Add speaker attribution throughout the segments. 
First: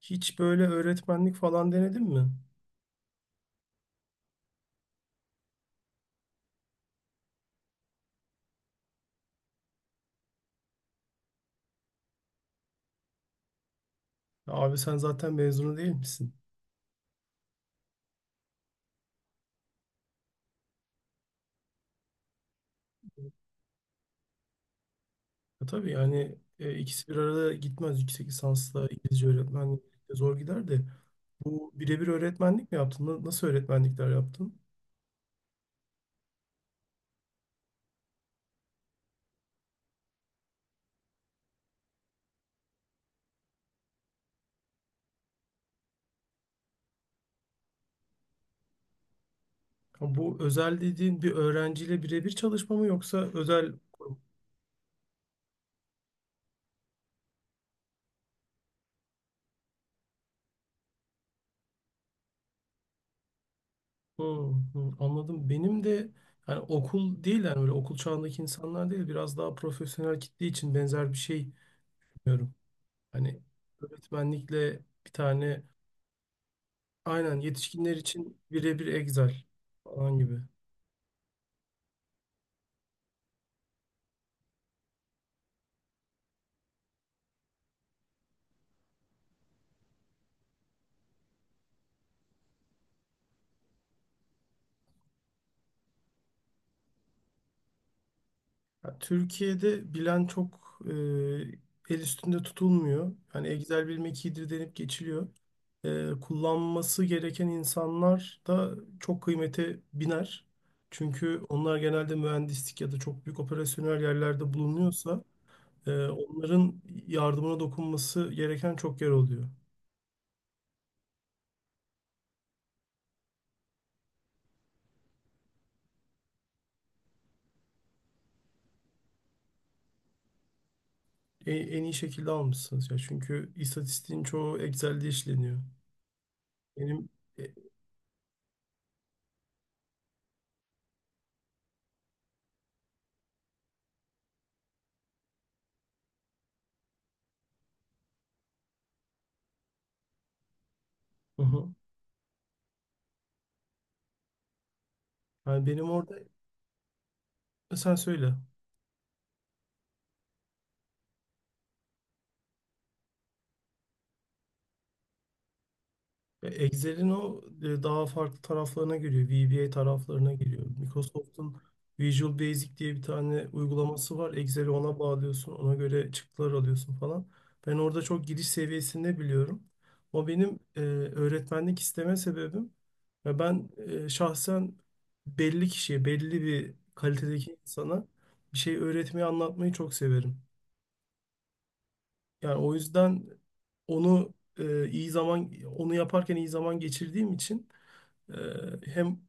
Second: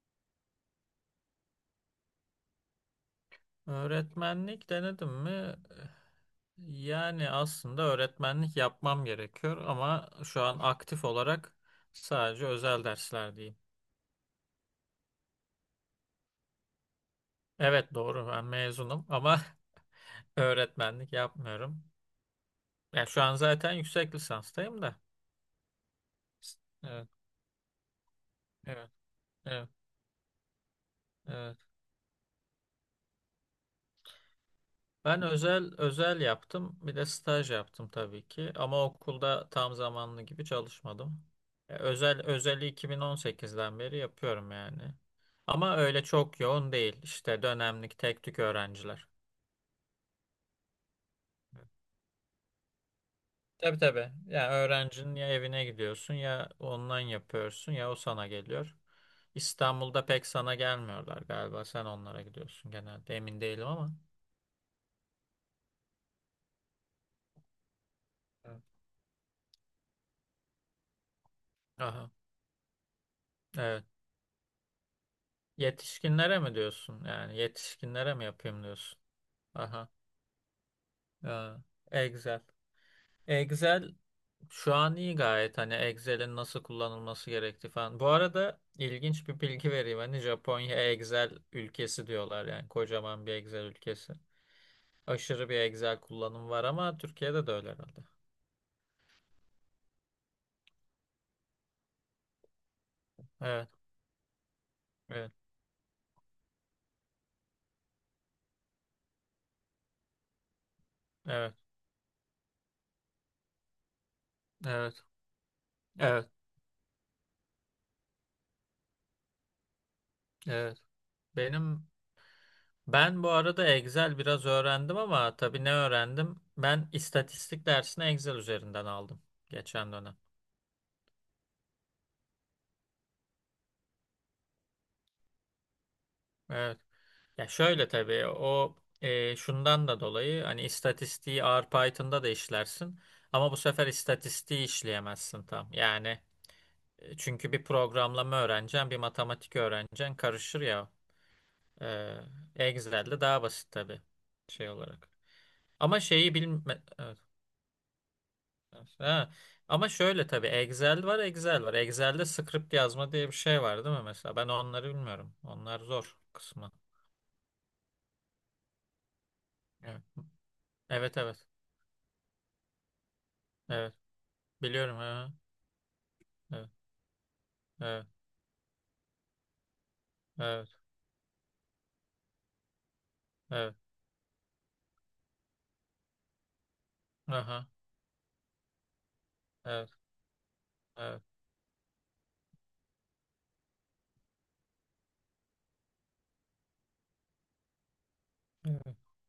Speaker 1: Hiç böyle öğretmenlik falan denedin mi?
Speaker 2: Öğretmenlik denedim mi? Yani aslında öğretmenlik yapmam gerekiyor ama şu an aktif olarak sadece özel dersler diyeyim.
Speaker 1: Abi sen zaten mezunu değil misin?
Speaker 2: Evet doğru ben mezunum ama öğretmenlik yapmıyorum. Ya şu an zaten yüksek lisanstayım da.
Speaker 1: Ya tabii yani ikisi
Speaker 2: Evet,
Speaker 1: bir arada gitmez. Yüksek lisansla
Speaker 2: evet,
Speaker 1: İngilizce öğretmenlik de zor gider de.
Speaker 2: evet.
Speaker 1: Bu birebir öğretmenlik mi yaptın? Nasıl öğretmenlikler yaptın?
Speaker 2: Ben özel özel yaptım. Bir de staj yaptım tabii ki. Ama okulda tam zamanlı gibi çalışmadım. Özel özeli 2018'den beri yapıyorum yani. Ama öyle çok yoğun değil. İşte dönemlik tek tük öğrenciler.
Speaker 1: Ha, bu özel dediğin bir öğrenciyle birebir çalışma mı yoksa özel...
Speaker 2: Tabii tabii. Ya öğrencinin ya evine gidiyorsun ya online yapıyorsun ya o sana geliyor. İstanbul'da pek sana gelmiyorlar galiba. Sen onlara gidiyorsun genelde. Emin değilim ama.
Speaker 1: Hmm, hmm, anladım. Benim de, yani okul değil, yani böyle okul çağındaki
Speaker 2: Evet.
Speaker 1: insanlar değil, biraz daha profesyonel kitle için benzer bir şey
Speaker 2: Aha.
Speaker 1: diyorum. Hani
Speaker 2: Evet.
Speaker 1: öğretmenlikle bir tane,
Speaker 2: Yetişkinlere mi diyorsun? Yani
Speaker 1: aynen, yetişkinler
Speaker 2: yetişkinlere mi
Speaker 1: için
Speaker 2: yapayım
Speaker 1: birebir
Speaker 2: diyorsun?
Speaker 1: Excel
Speaker 2: Aha.
Speaker 1: falan gibi.
Speaker 2: Ya, Excel. Excel şu an iyi gayet. Hani Excel'in nasıl kullanılması gerektiği falan. Bu arada ilginç bir bilgi vereyim. Hani Japonya Excel ülkesi diyorlar yani. Kocaman bir Excel ülkesi. Aşırı bir Excel kullanımı var ama Türkiye'de de öyle herhalde.
Speaker 1: Ya Türkiye'de bilen çok el üstünde tutulmuyor. Hani
Speaker 2: Evet.
Speaker 1: Excel bilmek iyidir denip geçiliyor.
Speaker 2: Evet.
Speaker 1: Kullanması gereken insanlar da çok kıymete biner. Çünkü
Speaker 2: Evet.
Speaker 1: onlar genelde mühendislik ya da çok büyük operasyonel yerlerde
Speaker 2: Evet.
Speaker 1: bulunuyorsa
Speaker 2: Evet.
Speaker 1: onların yardımına dokunması gereken çok yer oluyor.
Speaker 2: Evet. Benim Ben arada Excel biraz öğrendim ama tabii ne öğrendim? Ben istatistik dersini Excel üzerinden aldım geçen dönem.
Speaker 1: E- En iyi şekilde almışsınız ya. Çünkü istatistiğin çoğu Excel'de işleniyor.
Speaker 2: Evet.
Speaker 1: Benim e,
Speaker 2: Ya şöyle tabii şundan da dolayı hani istatistiği R Python'da da işlersin ama bu sefer istatistiği işleyemezsin tam. Yani çünkü bir programlama öğreneceksin, bir matematik öğreneceksin karışır ya.
Speaker 1: hı hı.
Speaker 2: E, Excel'de daha basit tabii şey olarak.
Speaker 1: Yani benim
Speaker 2: Ama
Speaker 1: orada,
Speaker 2: şeyi bilme... evet.
Speaker 1: sen söyle.
Speaker 2: Ha. Ama şöyle tabii Excel var, Excel var. Excel'de script yazma diye bir şey var değil mi mesela? Ben onları bilmiyorum. Onlar zor
Speaker 1: Ve
Speaker 2: kısmı.
Speaker 1: Excel'in o daha farklı taraflarına giriyor. VBA
Speaker 2: Evet,
Speaker 1: taraflarına giriyor.
Speaker 2: evet. Evet,
Speaker 1: Microsoft'un Visual Basic diye bir tane
Speaker 2: evet.
Speaker 1: uygulaması var. Excel'i
Speaker 2: Biliyorum.
Speaker 1: ona
Speaker 2: Ha.
Speaker 1: bağlıyorsun. Ona göre çıktılar
Speaker 2: Evet,
Speaker 1: alıyorsun falan. Ben orada
Speaker 2: evet,
Speaker 1: çok giriş seviyesinde biliyorum. O benim
Speaker 2: evet,
Speaker 1: öğretmenlik isteme sebebim. Ve ben
Speaker 2: evet.
Speaker 1: şahsen belli kişiye, belli bir kalitedeki
Speaker 2: Aha,
Speaker 1: insana bir şey öğretmeyi, anlatmayı
Speaker 2: evet,
Speaker 1: çok severim.
Speaker 2: evet.
Speaker 1: Yani o yüzden onu e, iyi zaman, onu yaparken iyi zaman geçirdiğim için ee,
Speaker 2: Evet.
Speaker 1: hem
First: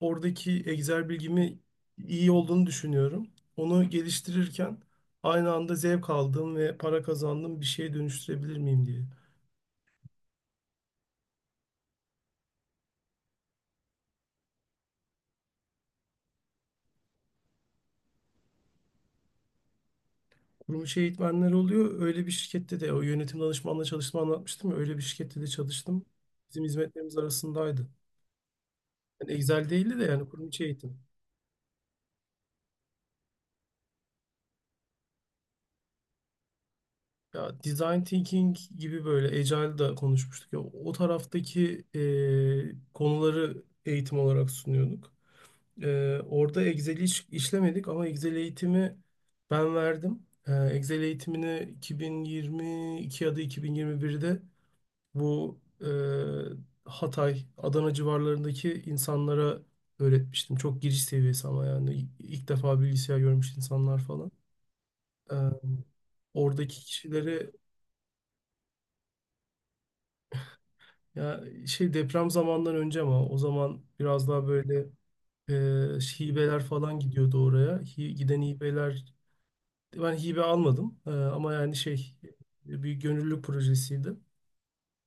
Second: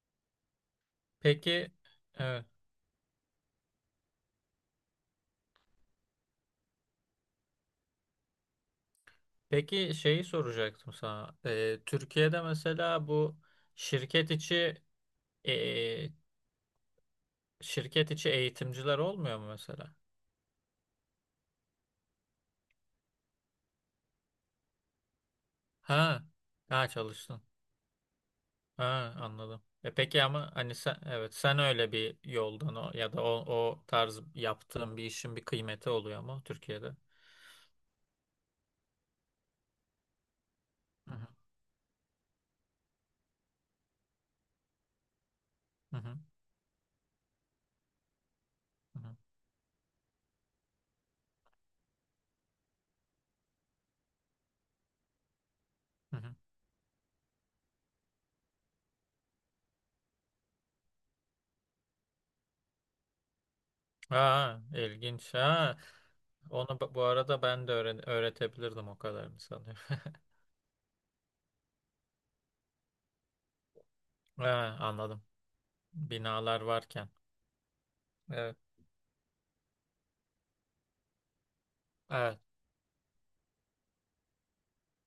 Speaker 1: oradaki Excel bilgimi
Speaker 2: Peki,
Speaker 1: iyi
Speaker 2: evet.
Speaker 1: olduğunu düşünüyorum. Onu geliştirirken aynı anda zevk aldığım ve para kazandığım bir şeye dönüştürebilir miyim diye.
Speaker 2: Peki şeyi soracaktım sana. Türkiye'de mesela bu şirket içi e, şirket içi eğitimciler olmuyor mu mesela?
Speaker 1: Kurumuş eğitmenler oluyor. Öyle bir şirkette de o yönetim danışmanla çalıştığımı anlatmıştım ya. Öyle bir şirkette de çalıştım.
Speaker 2: Ha,
Speaker 1: Bizim
Speaker 2: ha
Speaker 1: hizmetlerimiz
Speaker 2: çalıştın.
Speaker 1: arasındaydı.
Speaker 2: Ha,
Speaker 1: Yani
Speaker 2: anladım.
Speaker 1: Excel
Speaker 2: E
Speaker 1: değildi de,
Speaker 2: peki
Speaker 1: yani kurum
Speaker 2: ama
Speaker 1: içi
Speaker 2: hani sen
Speaker 1: eğitim.
Speaker 2: evet sen öyle bir yoldan o, ya da o, o tarz yaptığın bir işin bir kıymeti oluyor mu Türkiye'de?
Speaker 1: Ya, design thinking gibi, böyle Agile'da konuşmuştuk ya, o
Speaker 2: Hı hı,
Speaker 1: taraftaki konuları eğitim olarak sunuyorduk.
Speaker 2: hı hı,
Speaker 1: Orada Excel'i işlemedik ama Excel eğitimi
Speaker 2: hı hı,
Speaker 1: ben verdim. Excel eğitimini 2022 ya da 2021'de bu
Speaker 2: hı hı.
Speaker 1: Hatay, Adana civarlarındaki insanlara öğretmiştim. Çok giriş seviyesi ama yani ilk defa bilgisayar görmüş insanlar falan.
Speaker 2: Ha,
Speaker 1: Ee,
Speaker 2: ilginç. Ha.
Speaker 1: Oradaki
Speaker 2: Onu bu arada
Speaker 1: kişileri,
Speaker 2: ben de öğretebilirdim o kadarını sanıyorum.
Speaker 1: ya şey, deprem zamandan önce ama o zaman biraz daha
Speaker 2: Ha,
Speaker 1: böyle
Speaker 2: anladım.
Speaker 1: e, hibeler
Speaker 2: Binalar
Speaker 1: falan
Speaker 2: varken.
Speaker 1: gidiyordu oraya. Giden
Speaker 2: Evet.
Speaker 1: hibeler... Ben hibe almadım. Ama yani şey,
Speaker 2: Evet.
Speaker 1: bir gönüllülük projesiydi.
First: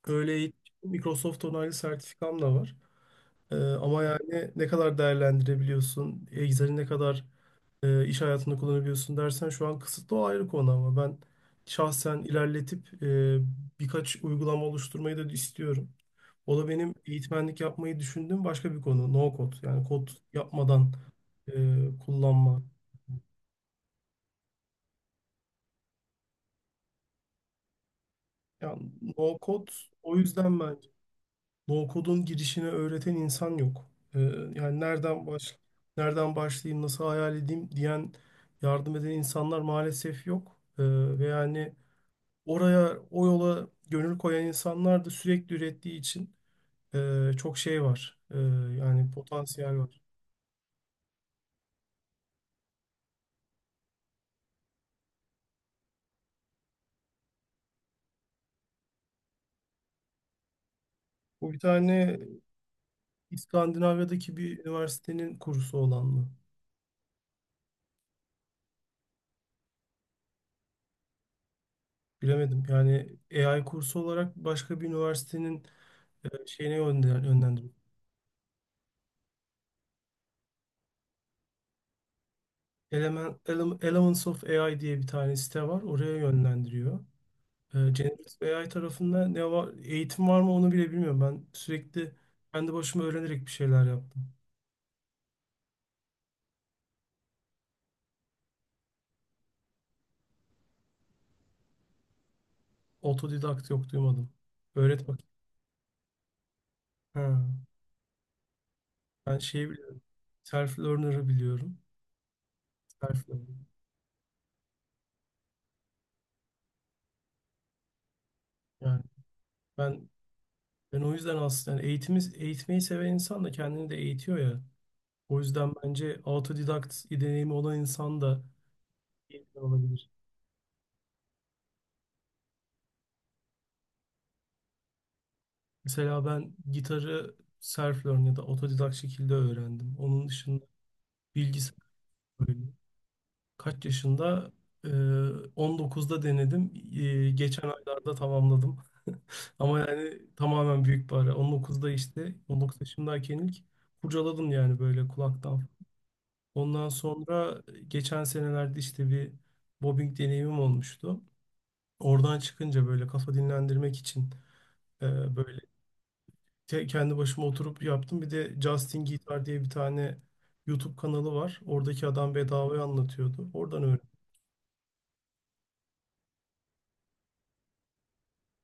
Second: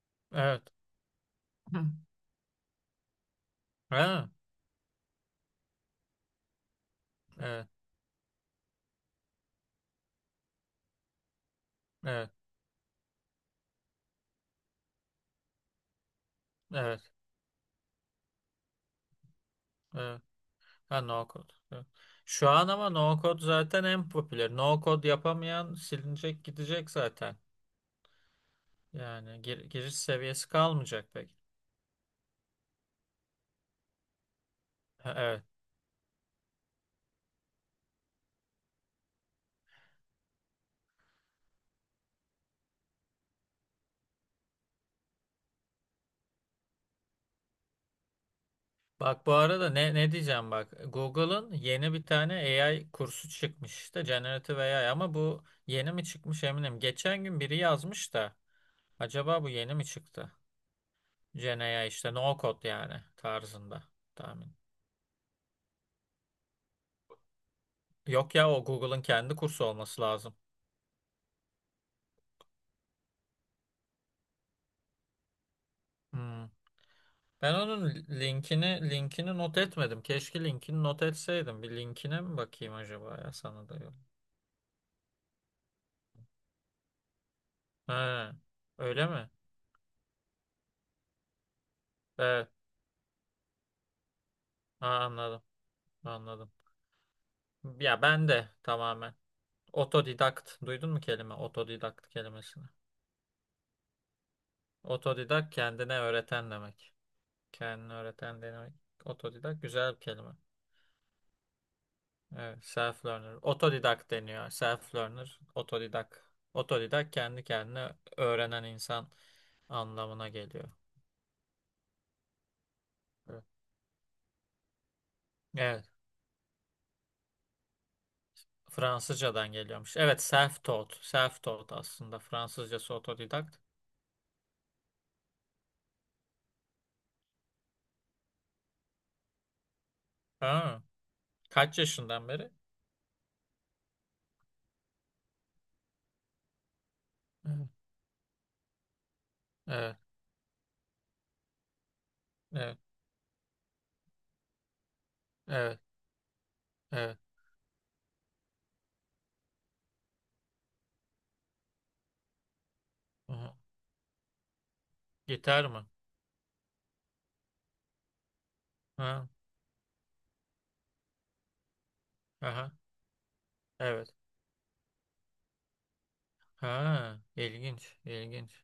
Speaker 1: Öyle
Speaker 2: Evet.
Speaker 1: Microsoft onaylı sertifikam da var. Ama
Speaker 2: Ha,
Speaker 1: yani ne kadar değerlendirebiliyorsun, Excel'i ne kadar
Speaker 2: evet.
Speaker 1: iş hayatında kullanabiliyorsun dersen şu an kısıtlı, o ayrı konu, ama ben şahsen
Speaker 2: Evet.
Speaker 1: ilerletip birkaç uygulama oluşturmayı da istiyorum. O da benim
Speaker 2: Evet.
Speaker 1: eğitmenlik yapmayı düşündüğüm başka bir konu. No code, yani kod
Speaker 2: Evet.
Speaker 1: yapmadan
Speaker 2: Ha no code. Evet. Şu
Speaker 1: kullanma.
Speaker 2: an ama no code zaten en popüler. No code yapamayan silinecek gidecek zaten.
Speaker 1: Yani no
Speaker 2: Yani
Speaker 1: code,
Speaker 2: giriş
Speaker 1: o
Speaker 2: seviyesi
Speaker 1: yüzden ben,
Speaker 2: kalmayacak pek.
Speaker 1: No-code'un girişini öğreten insan yok. Yani
Speaker 2: Ha, evet.
Speaker 1: nereden başlayayım, nasıl hayal edeyim diyen, yardım eden insanlar maalesef yok. Ve yani oraya, o yola gönül koyan insanlar da sürekli ürettiği için çok şey var. Yani
Speaker 2: Bak bu arada
Speaker 1: potansiyel var.
Speaker 2: ne diyeceğim bak. Google'ın yeni bir tane AI kursu çıkmış işte Generative AI ama bu yeni mi çıkmış eminim. Geçen gün biri yazmış da acaba bu yeni mi çıktı?
Speaker 1: Bu
Speaker 2: Gen
Speaker 1: bir
Speaker 2: AI işte
Speaker 1: tane
Speaker 2: no code yani tarzında
Speaker 1: İskandinavya'daki
Speaker 2: tahmin.
Speaker 1: bir üniversitenin kursu olan mı?
Speaker 2: Yok ya o Google'ın kendi kursu olması lazım.
Speaker 1: Bilemedim. Yani AI kursu olarak başka bir üniversitenin
Speaker 2: Hmm.
Speaker 1: şeyine
Speaker 2: Ben
Speaker 1: yönlendirmişler.
Speaker 2: onun linkini not etmedim. Keşke linkini not etseydim. Bir linkine mi bakayım acaba ya sana da yok.
Speaker 1: Elements of AI diye bir tane site var. Oraya yönlendiriyor.
Speaker 2: He,
Speaker 1: Generative AI
Speaker 2: öyle
Speaker 1: tarafında
Speaker 2: mi?
Speaker 1: ne var, eğitim var mı, onu bile bilmiyorum. Ben sürekli
Speaker 2: Evet.
Speaker 1: kendi başıma öğrenerek bir şeyler yaptım.
Speaker 2: Ha, anladım. Anladım. Ya ben de tamamen otodidakt. Duydun mu kelime? Otodidakt kelimesini.
Speaker 1: Otodidakt, yok, duymadım. Öğret bak.
Speaker 2: Otodidakt kendine öğreten demek.
Speaker 1: Ha.
Speaker 2: Kendine öğreten demek.
Speaker 1: Ben
Speaker 2: Otodidakt
Speaker 1: şeyi
Speaker 2: güzel bir
Speaker 1: biliyorum.
Speaker 2: kelime.
Speaker 1: Self-learner'ı biliyorum.
Speaker 2: Evet, self-learner.
Speaker 1: Self-learner.
Speaker 2: Otodidakt deniyor. Self-learner, otodidakt. Otodidakt kendi kendine öğrenen
Speaker 1: Yani
Speaker 2: insan
Speaker 1: ben
Speaker 2: anlamına geliyor.
Speaker 1: ben o yüzden aslında, yani eğitimi, eğitmeyi seven insan
Speaker 2: Evet.
Speaker 1: da kendini de eğitiyor ya. O yüzden
Speaker 2: Evet.
Speaker 1: bence autodidakt deneyimi olan insan da
Speaker 2: Fransızcadan
Speaker 1: eğitmen
Speaker 2: geliyormuş.
Speaker 1: olabilir.
Speaker 2: Evet, self-taught. Self-taught aslında. Fransızcası otodidakt.
Speaker 1: Mesela ben gitarı self-learn ya da otodidak şekilde öğrendim. Onun dışında
Speaker 2: Ha,
Speaker 1: bilgisayar
Speaker 2: kaç yaşından beri?
Speaker 1: böyle. Kaç yaşında? Ee, 19'da denedim. Geçen
Speaker 2: Evet.
Speaker 1: aylarda tamamladım. Ama
Speaker 2: Evet.
Speaker 1: yani tamamen büyük bir ara. 19'da, işte 19
Speaker 2: Evet.
Speaker 1: yaşındayken ilk kurcaladım yani, böyle kulaktan.
Speaker 2: Evet.
Speaker 1: Ondan
Speaker 2: Evet.
Speaker 1: sonra geçen senelerde işte bir bobbing deneyimim olmuştu. Oradan çıkınca böyle kafa
Speaker 2: Aha.
Speaker 1: dinlendirmek için böyle
Speaker 2: Gitar mı?
Speaker 1: kendi başıma oturup yaptım. Bir de Justin
Speaker 2: Ha.
Speaker 1: Guitar diye bir tane YouTube kanalı var. Oradaki adam
Speaker 2: Aha.
Speaker 1: bedavaya anlatıyordu. Oradan öğrendim.
Speaker 2: Evet. Ha, ilginç, ilginç.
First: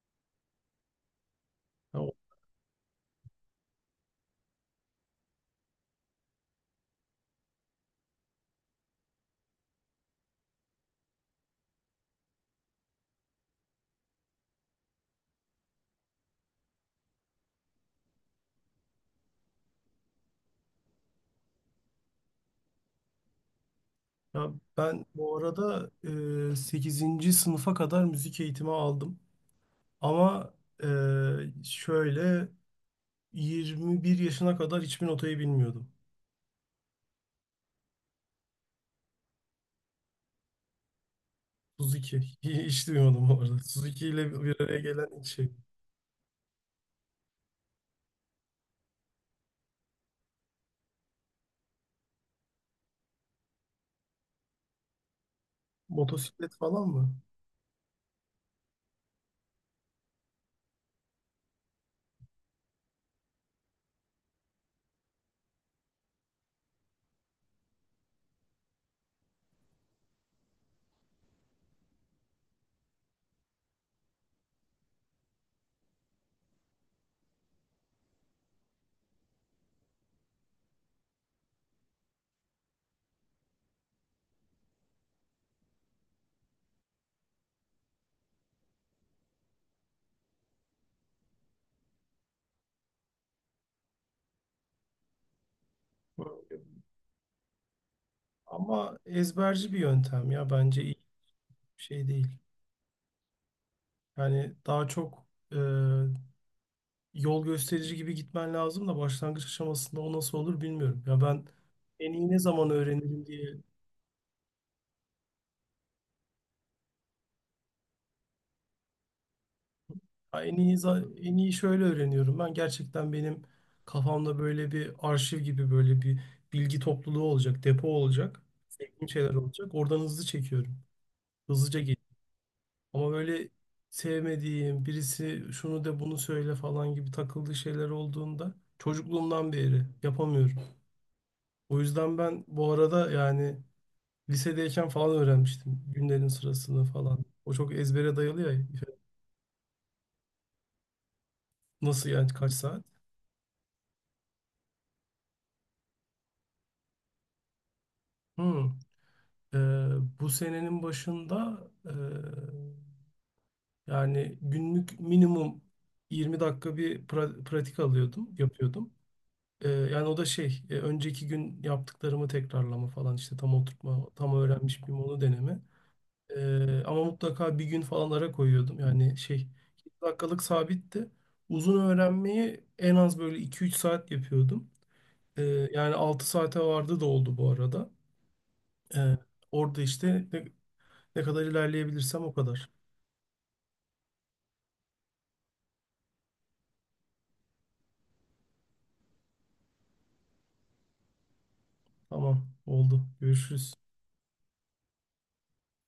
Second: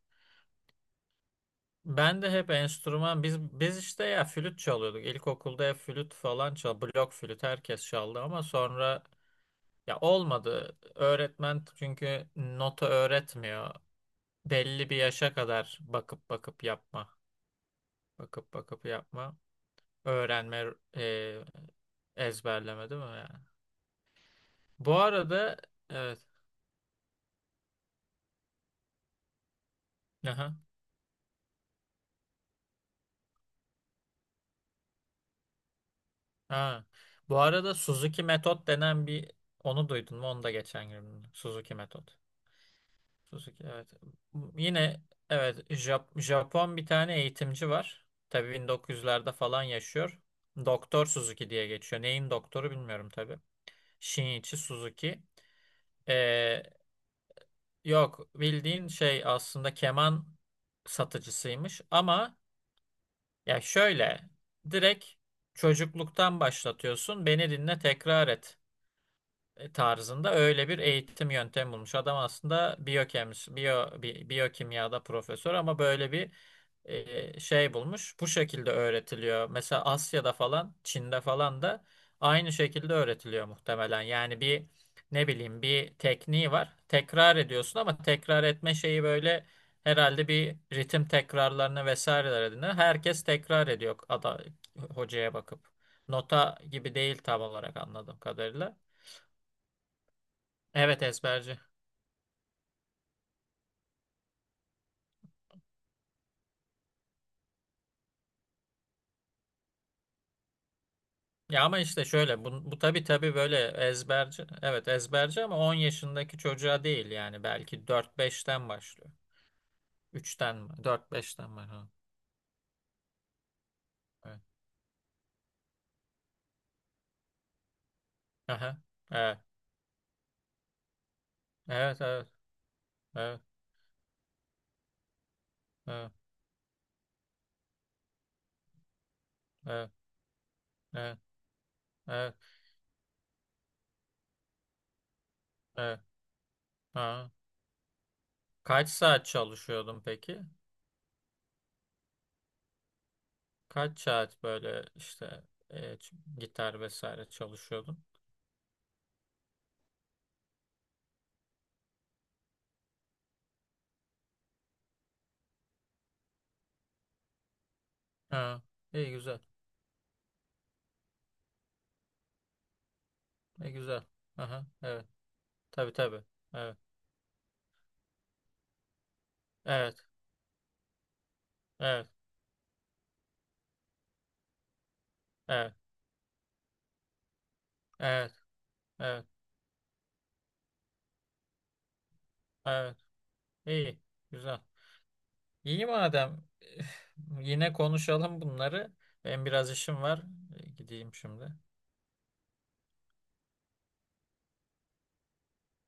Speaker 1: Ya, o-
Speaker 2: Ben de hep enstrüman biz işte ya flüt çalıyorduk. İlkokulda hep flüt falan çal, blok flüt herkes çaldı ama sonra ya olmadı. Öğretmen çünkü nota öğretmiyor. Belli bir yaşa kadar bakıp bakıp yapma. Bakıp bakıp yapma. Öğrenme, e, ezberleme değil mi yani?
Speaker 1: Ya
Speaker 2: Bu
Speaker 1: ben bu
Speaker 2: arada
Speaker 1: arada
Speaker 2: evet.
Speaker 1: 8. sınıfa kadar müzik eğitimi aldım. Ama
Speaker 2: Aha.
Speaker 1: şöyle 21 yaşına kadar hiçbir notayı bilmiyordum.
Speaker 2: Ha. Bu arada Suzuki metot denen bir onu duydun mu? Onu da geçen gün duydum. Suzuki
Speaker 1: Suzuki.
Speaker 2: metot.
Speaker 1: Hiç duymadım bu arada.
Speaker 2: Suzuki evet.
Speaker 1: Suzuki ile bir araya
Speaker 2: Yine
Speaker 1: gelen ilk şey.
Speaker 2: evet Japon bir tane eğitimci var. Tabii 1900'lerde falan yaşıyor. Doktor Suzuki diye geçiyor. Neyin doktoru bilmiyorum tabii. Shinichi Suzuki.
Speaker 1: Motosiklet
Speaker 2: Ee,
Speaker 1: falan mı?
Speaker 2: Yok bildiğin şey aslında keman satıcısıymış ama ya şöyle direkt çocukluktan başlatıyorsun beni dinle tekrar et tarzında öyle bir eğitim yöntemi bulmuş. Adam aslında biyokemist, biyokimyada profesör ama böyle bir şey bulmuş. Bu şekilde öğretiliyor. Mesela Asya'da falan, Çin'de falan da aynı şekilde öğretiliyor muhtemelen. Yani bir ne bileyim bir tekniği var. Tekrar ediyorsun ama tekrar etme şeyi böyle herhalde bir ritim tekrarlarına vesaireler edinir. Herkes tekrar ediyor hocaya bakıp. Nota gibi değil tam olarak anladığım kadarıyla.
Speaker 1: Ama ezberci bir yöntem ya, bence iyi
Speaker 2: Evet ezberci.
Speaker 1: bir şey değil. Yani daha çok e, yol gösterici gibi gitmen lazım da başlangıç aşamasında o nasıl olur bilmiyorum. Ya ben
Speaker 2: Ya ama işte
Speaker 1: en iyi ne
Speaker 2: şöyle
Speaker 1: zaman
Speaker 2: bu tabii
Speaker 1: öğrenirim
Speaker 2: tabii
Speaker 1: diye,
Speaker 2: böyle ezberci. Evet ezberci ama 10 yaşındaki çocuğa değil yani belki 4-5'ten başlıyor.
Speaker 1: ya
Speaker 2: 3'ten mi?
Speaker 1: en iyi
Speaker 2: 4-5'ten
Speaker 1: şöyle
Speaker 2: başlıyor.
Speaker 1: öğreniyorum. Ben gerçekten, benim kafamda
Speaker 2: Evet.
Speaker 1: böyle bir arşiv gibi, böyle bir bilgi topluluğu olacak, depo olacak,
Speaker 2: Aha.
Speaker 1: sevdiğim şeyler
Speaker 2: Evet.
Speaker 1: olacak. Oradan hızlı çekiyorum. Hızlıca geliyor.
Speaker 2: Evet evet.
Speaker 1: Ama
Speaker 2: Evet.
Speaker 1: böyle sevmediğim birisi şunu de,
Speaker 2: Evet.
Speaker 1: bunu söyle falan gibi takıldığı şeyler olduğunda çocukluğumdan beri
Speaker 2: Evet.
Speaker 1: yapamıyorum.
Speaker 2: Evet.
Speaker 1: O yüzden
Speaker 2: Evet.
Speaker 1: ben bu arada yani lisedeyken falan öğrenmiştim
Speaker 2: Evet.
Speaker 1: günlerin sırasını falan.
Speaker 2: Ha.
Speaker 1: O çok ezbere dayalı ya.
Speaker 2: Kaç saat çalışıyordun peki?
Speaker 1: Nasıl yani kaç saat?
Speaker 2: Kaç saat böyle işte gitar vesaire çalışıyordun?
Speaker 1: Hmm. Ee, Bu senenin başında e, yani günlük minimum 20 dakika bir pratik alıyordum,
Speaker 2: Ha.
Speaker 1: yapıyordum.
Speaker 2: İyi güzel.
Speaker 1: Yani o da şey, önceki gün yaptıklarımı tekrarlama falan işte, tam
Speaker 2: İyi güzel.
Speaker 1: oturtma, tam
Speaker 2: Aha.
Speaker 1: öğrenmiş miyim
Speaker 2: Evet.
Speaker 1: onu deneme.
Speaker 2: Tabii tabii. Evet.
Speaker 1: Ama mutlaka bir gün falan ara koyuyordum. Yani şey,
Speaker 2: Evet.
Speaker 1: 20 dakikalık sabitti. Uzun
Speaker 2: Evet.
Speaker 1: öğrenmeyi en az böyle iki üç saat yapıyordum. Ee,
Speaker 2: Evet.
Speaker 1: Yani 6 saate vardı da oldu bu arada.
Speaker 2: Evet,
Speaker 1: Ee,
Speaker 2: evet,
Speaker 1: Orada işte ne, ne kadar ilerleyebilirsem o kadar.
Speaker 2: evet. İyi, güzel. İyi madem. Yine konuşalım bunları. Ben biraz işim var. Gideyim şimdi.
Speaker 1: Tamam, oldu. Görüşürüz.